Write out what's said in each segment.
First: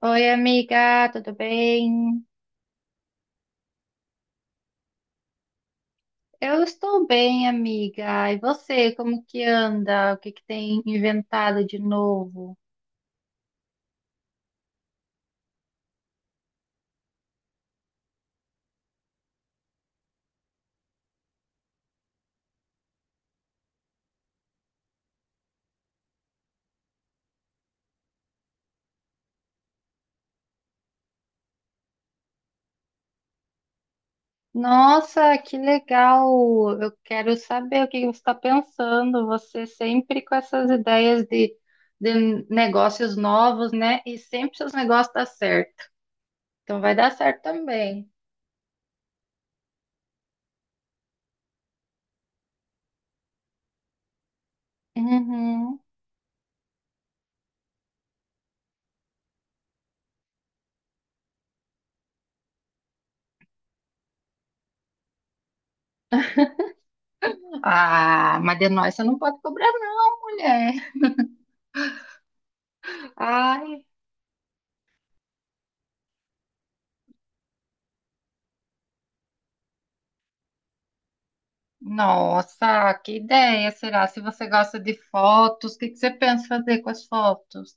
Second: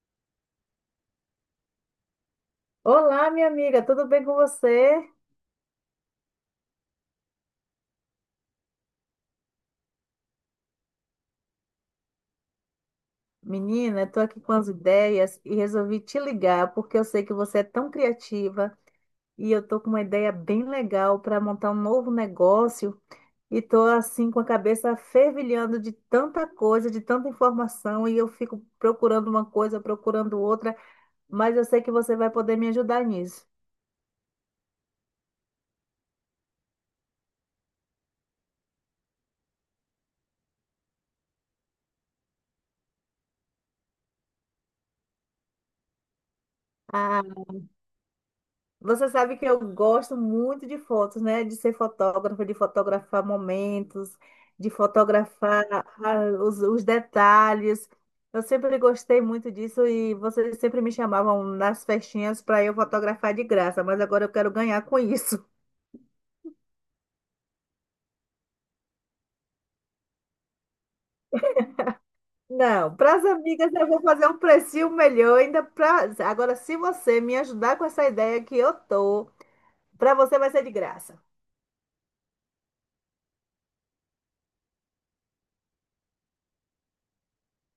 Oi, amiga, tudo bem? Olá, minha amiga, tudo bem com você? Eu estou bem, amiga. E você, como que anda? O que que tem inventado de novo? Menina, estou aqui com as ideias e resolvi te ligar porque eu sei que você é tão criativa e eu estou com uma ideia bem legal para montar um novo negócio e estou assim com a cabeça fervilhando de tanta coisa, de tanta informação e eu fico procurando uma coisa, procurando outra, mas eu sei que você vai poder me ajudar nisso. Nossa, que legal! Eu quero saber o que que você está pensando. Você sempre com essas ideias de negócios novos, né? E sempre seus negócios dão certo. Então vai dar Ah, certo também. você sabe que eu gosto muito de fotos, né? De ser fotógrafa, de fotografar momentos, de fotografar Uhum. Os detalhes. Eu sempre gostei muito disso e vocês sempre me chamavam nas festinhas para eu fotografar de graça, mas agora eu quero ganhar com isso. Ah, mas de nós você não pode cobrar, não, mulher. Não, para as amigas Ai. eu vou fazer um precinho melhor ainda pra... Agora, se você me ajudar com essa ideia que eu tô, para você vai ser de graça. Nossa, que ideia será? Se você gosta de fotos, o que que você pensa fazer com as fotos?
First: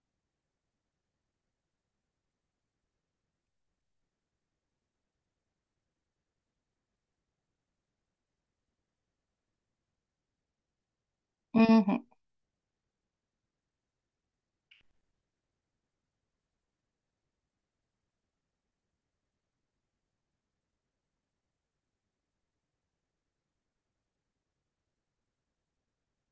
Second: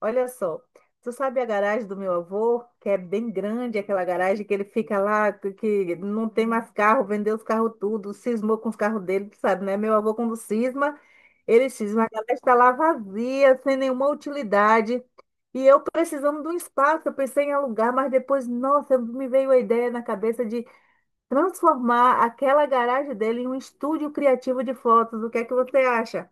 Olha só, tu sabe a garagem do meu avô, que é bem grande, aquela garagem que ele fica lá, que não tem mais carro, vendeu os carros tudo, cismou com os carros dele, tu sabe, né? Meu avô, quando cisma, ele Uhum. cisma, a garagem está lá vazia, sem nenhuma utilidade. E eu precisando de um espaço, eu pensei em alugar, mas depois, nossa, me veio a ideia na cabeça de transformar aquela garagem dele em um estúdio criativo de fotos. O que é que você acha?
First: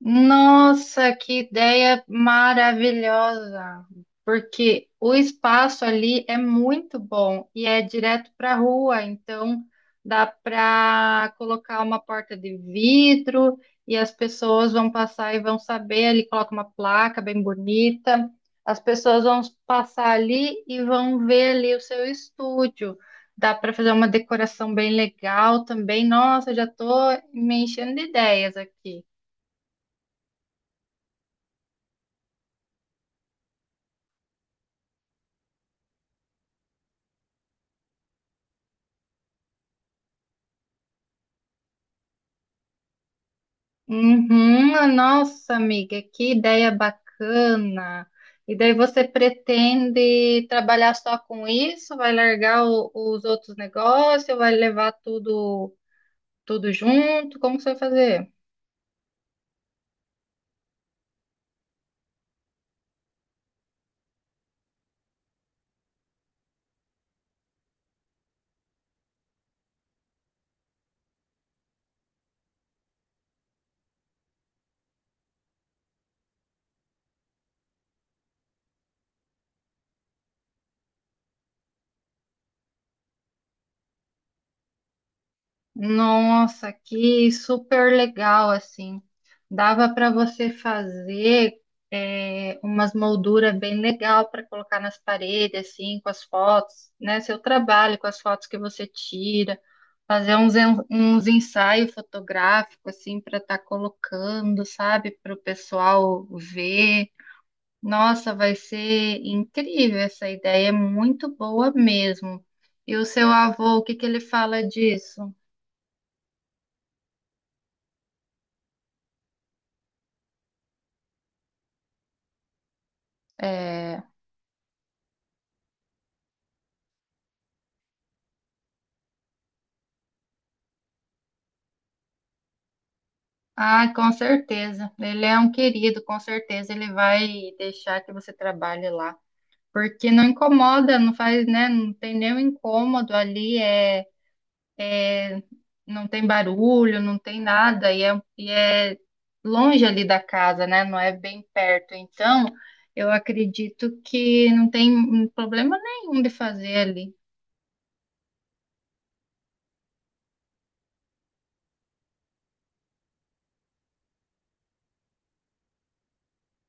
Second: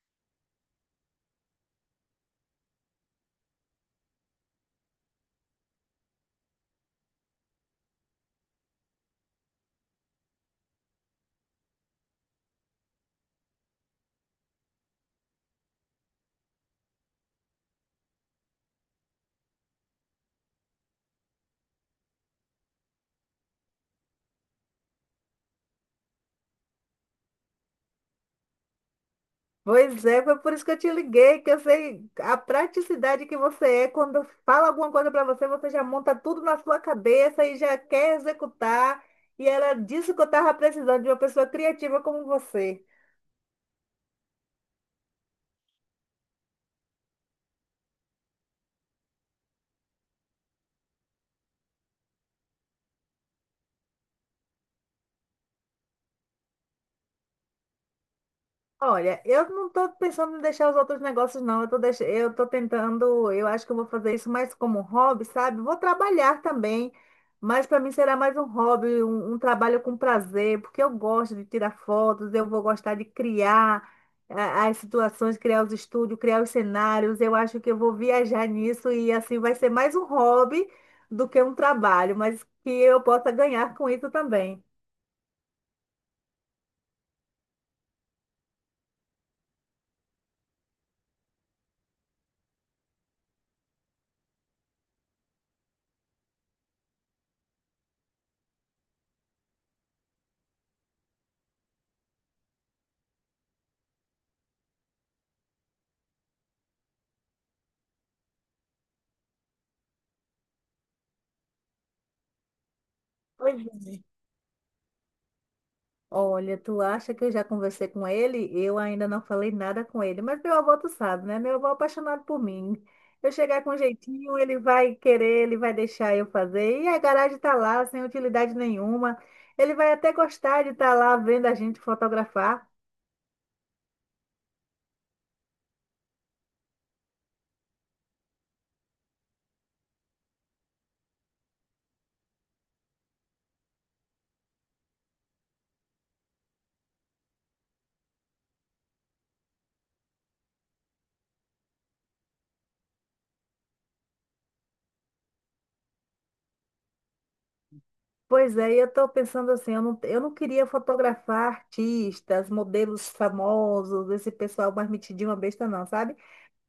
Nossa, que ideia maravilhosa! Porque o espaço ali é muito bom e é direto para a rua, então dá para colocar uma porta de vidro e as pessoas vão passar e vão saber. Ali coloca uma placa bem bonita, as pessoas vão passar ali e vão ver ali o seu estúdio. Dá para fazer uma decoração bem legal também. Nossa, já estou me enchendo de ideias aqui. Pois é, foi por isso que eu te liguei, que eu sei a praticidade que você é. Quando eu falo alguma coisa para você, você já monta tudo na sua cabeça e já quer executar. E era disso que eu estava precisando, de uma pessoa criativa como você. Uhum. Ah, nossa, amiga, que ideia bacana. E daí você pretende trabalhar só com isso? Vai largar os outros negócios? Vai levar tudo junto? Como que você vai fazer? Olha, eu não tô pensando em deixar os outros negócios, não. Eu tô, deix... eu tô tentando, eu acho que eu vou fazer isso mais como hobby, sabe? Vou trabalhar também, mas para mim será mais um hobby, um trabalho com prazer, porque eu gosto de tirar fotos, eu vou gostar de criar as situações, criar os estúdios, criar os cenários. Eu acho que eu vou viajar nisso e assim vai ser mais um hobby do que um trabalho, mas que eu possa ganhar com isso também. Nossa, que super legal, assim. Dava para você fazer umas molduras bem legal para colocar nas paredes, assim, com as fotos, né? Seu trabalho, com as fotos que você tira. Fazer uns ensaios fotográficos, assim, para estar colocando, sabe, para o pessoal ver. Nossa, vai ser incrível essa ideia, é muito boa mesmo. E o seu Pois avô, o que é. que ele fala disso? Olha, tu acha que eu já conversei com ele? Eu ainda não falei nada com ele, mas meu avô, tu sabe, né? Meu avô é apaixonado por mim. Eu chegar com um É... jeitinho, ele vai querer, ele vai deixar eu fazer. E a garagem tá lá, sem utilidade nenhuma. Ele vai até gostar de estar lá vendo a gente fotografar. Ah, com certeza. Ele é um querido, com certeza ele vai deixar que você trabalhe lá. Porque não incomoda, não faz, né? Não tem nenhum incômodo ali. É, não tem barulho, não tem nada, e é longe ali da casa, né? Não é bem perto. Então, eu acredito que não tem problema nenhum de fazer ali. Pois é, e eu estou pensando assim, eu não queria fotografar artistas, modelos famosos, esse pessoal mais metidinho, uma besta não, sabe?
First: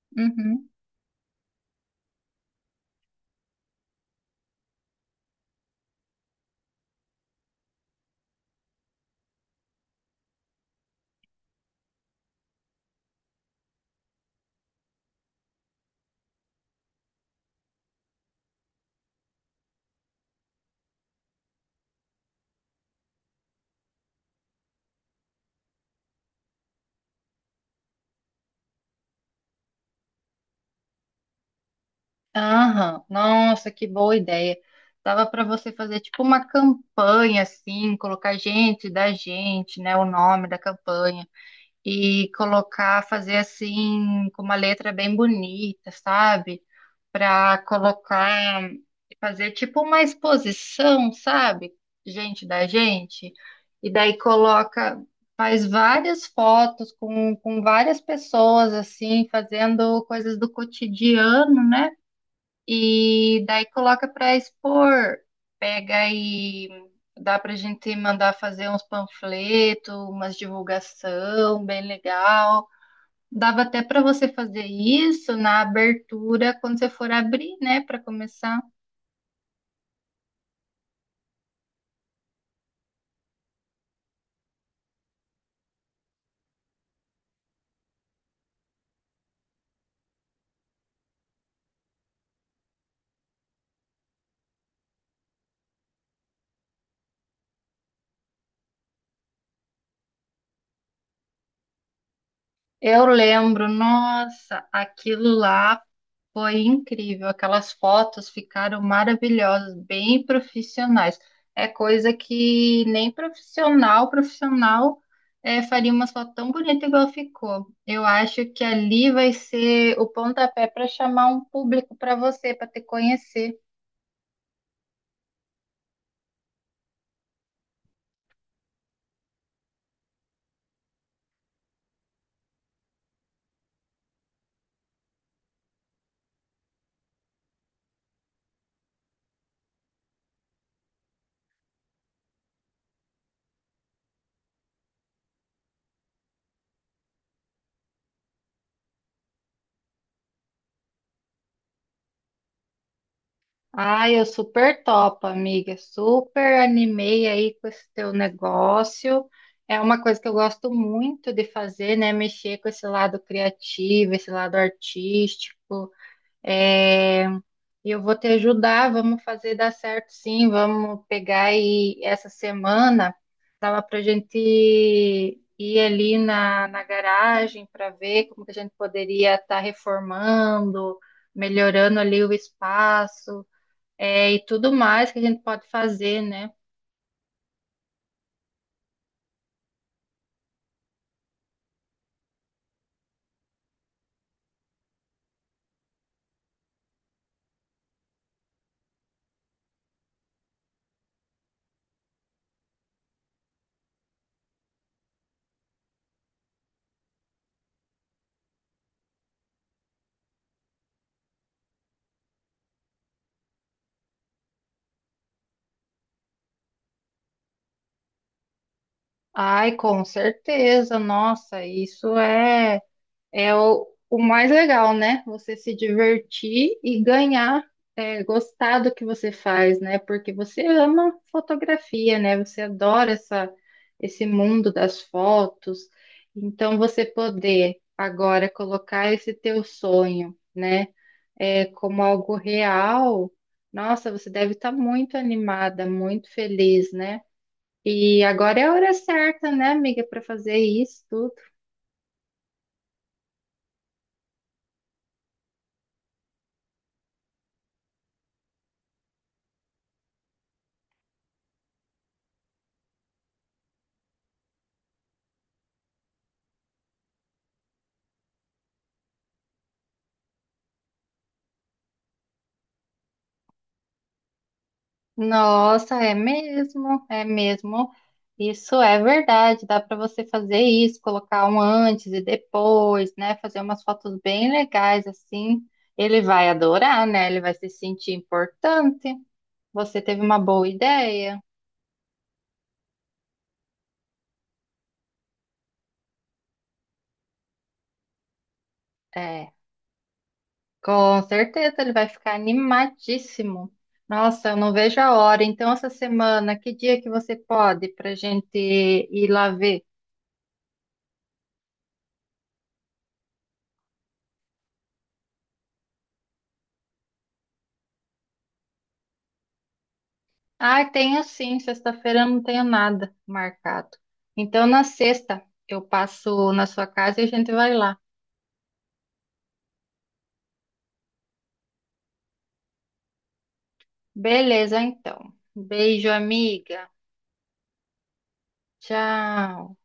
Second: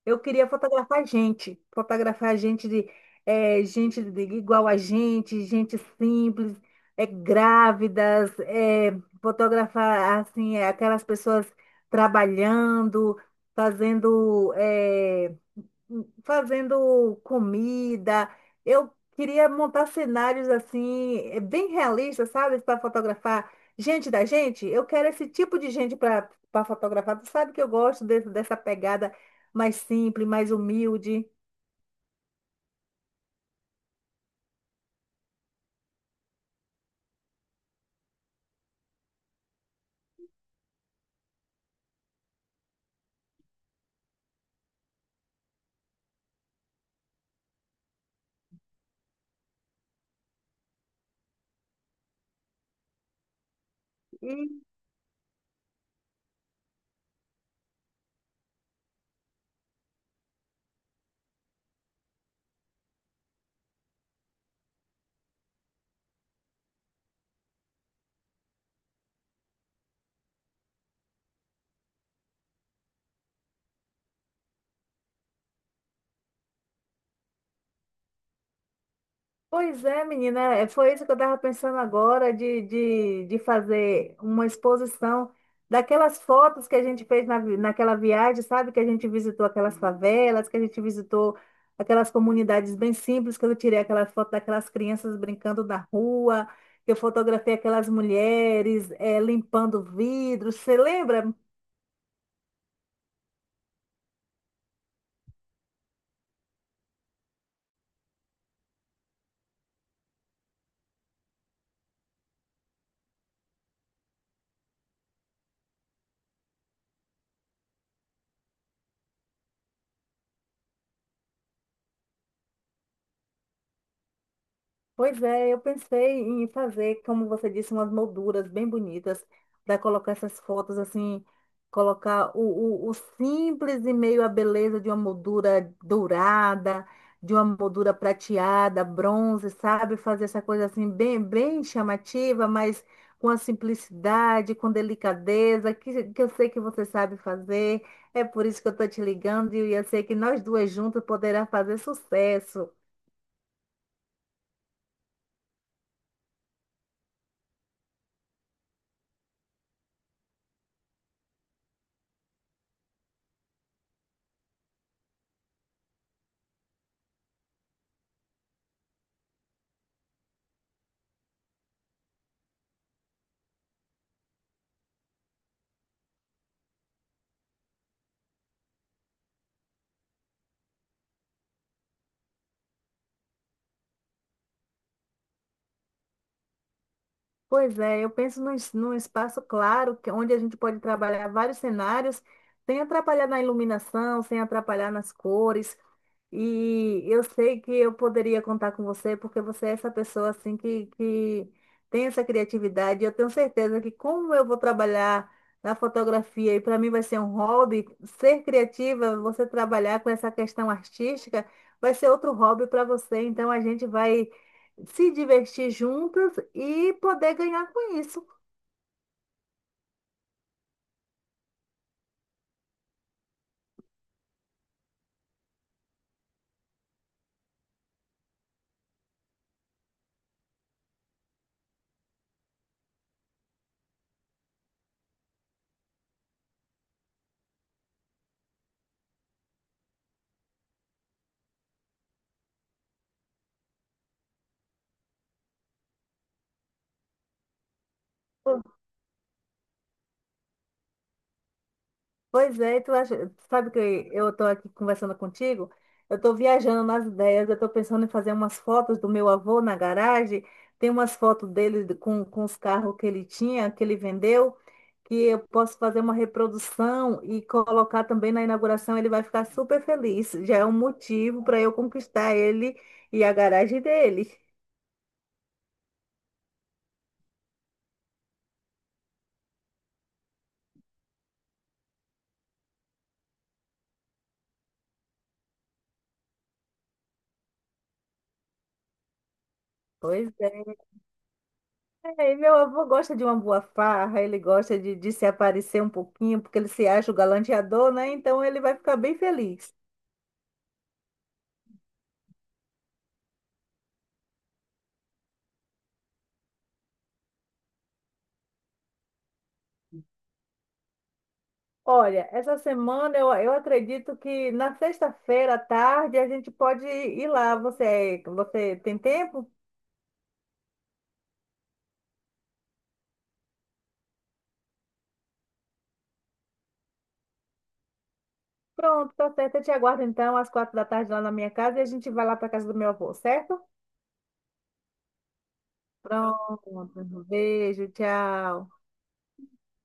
Eu queria Uhum. Fotografar gente de gente de- igual a gente, gente simples, é, grávidas, fotografar assim aquelas pessoas trabalhando, fazendo. Fazendo comida. Eu queria montar cenários assim, bem realistas, sabe? Para fotografar gente da gente. Eu quero esse tipo de gente para fotografar. Tu sabe que eu gosto desse- dessa pegada mais simples, mais humilde. Aham, nossa, que boa ideia. Dava para você fazer tipo uma campanha assim, colocar gente da gente, né, o nome da campanha e colocar, fazer assim com uma letra bem bonita, sabe? Para colocar, fazer tipo uma exposição, sabe? Gente da gente. E daí coloca, faz várias fotos com várias pessoas, assim, fazendo coisas do cotidiano, né? E daí coloca para expor, pega e dá pra gente mandar fazer uns panfletos, umas divulgação bem legal. Dava até para você fazer isso na abertura, quando você for abrir, né, para começar. Pois é, menina, é, foi isso que eu estava pensando agora de fazer uma exposição daquelas fotos que a gente fez na, vi- naquela viagem, sabe? Que a gente visitou aquelas favelas, que a gente visitou aquelas comunidades bem simples, que eu tirei aquela foto daquelas crianças brincando na rua, que eu fotografei aquelas mulheres limpando vidros. Você lembra? Eu lembro, nossa, aquilo lá foi incrível. Aquelas fotos ficaram maravilhosas, bem profissionais. É coisa que nem profissional, profissional, faria uma foto tão bonita igual ficou. Eu acho que ali vai ser o pontapé para chamar um público para você, para te conhecer. Pois é, eu pensei em fazer, como você disse, umas molduras bem bonitas, para colocar essas fotos assim, colocar o simples e meio a beleza de uma moldura dourada, de uma moldura prateada, bronze, sabe? Fazer essa coisa assim bem, bem chamativa, mas com a simplicidade, com delicadeza, que eu sei que você sabe fazer. É por isso que eu estou te ligando e eu sei que nós duas juntas poderá fazer sucesso. Ai, eu super topo, amiga. Super animei aí com esse teu negócio. É uma coisa que eu gosto muito de fazer, né? Mexer com esse lado criativo, esse lado artístico. É, e eu vou te ajudar, vamos fazer dar certo sim. Vamos pegar aí essa semana. Dava pra gente ir ali na garagem para ver como que a gente poderia estar reformando, melhorando ali o espaço, é, e tudo mais que a gente pode fazer, né? Pois é, eu penso num, es- num espaço claro, que- onde a gente pode trabalhar vários cenários, sem atrapalhar na iluminação, sem atrapalhar nas cores. E eu sei que eu poderia contar com você, porque você é essa pessoa assim que tem essa criatividade. Eu tenho certeza que como eu vou trabalhar na fotografia e para mim vai ser um hobby, ser criativa, você trabalhar com essa questão artística, vai ser outro hobby para você. Então a gente vai se divertir juntas e poder ganhar com isso. Ai, com certeza, nossa, é o mais legal, né? Você se divertir e ganhar, é, gostar do que você faz, né? Porque você ama fotografia, né? Você adora essa, esse mundo das fotos. Então, você poder agora colocar esse teu sonho, né? É, como algo real, nossa, você deve estar muito animada, muito feliz, né? E agora é a hora certa, né, amiga, para fazer isso tudo. Pois é, e tu acha, sabe que eu estou aqui conversando contigo? Eu estou viajando nas ideias, eu estou pensando em fazer umas fotos do meu avô na garagem. Tem umas fotos dele de- com os carros que ele tinha, que ele vendeu, que eu posso fazer uma reprodução e colocar também na inauguração. Ele vai ficar super feliz. Já é um motivo para eu conquistar ele e a garagem dele. Nossa, é mesmo, é mesmo. Isso é verdade, dá para você fazer isso, colocar um antes e depois, né? Fazer umas fotos bem legais assim. Ele vai adorar, né? Ele vai se sentir importante. Você teve Pois uma boa é. ideia. É, meu avô gosta de uma boa farra, ele gosta de se aparecer um pouquinho, porque ele se acha o galanteador, né? Então ele vai ficar bem É. feliz. Com certeza, ele vai ficar animadíssimo. Nossa, eu não vejo a hora. Então, essa semana, que dia que você pode para gente ir lá ver? Olha, essa semana eu acredito que na sexta-feira à tarde a gente pode ir lá. Você tem tempo? Ah, tenho sim, sexta-feira eu não tenho nada marcado. Então, na sexta, eu passo na sua casa e a gente vai lá. Pronto, tá certo. Eu te aguardo então às 4 da tarde lá na minha casa e a gente vai lá para casa do meu avô, certo? Beleza, então. Beijo, Pronto. amiga. Um beijo, tchau. Tchau.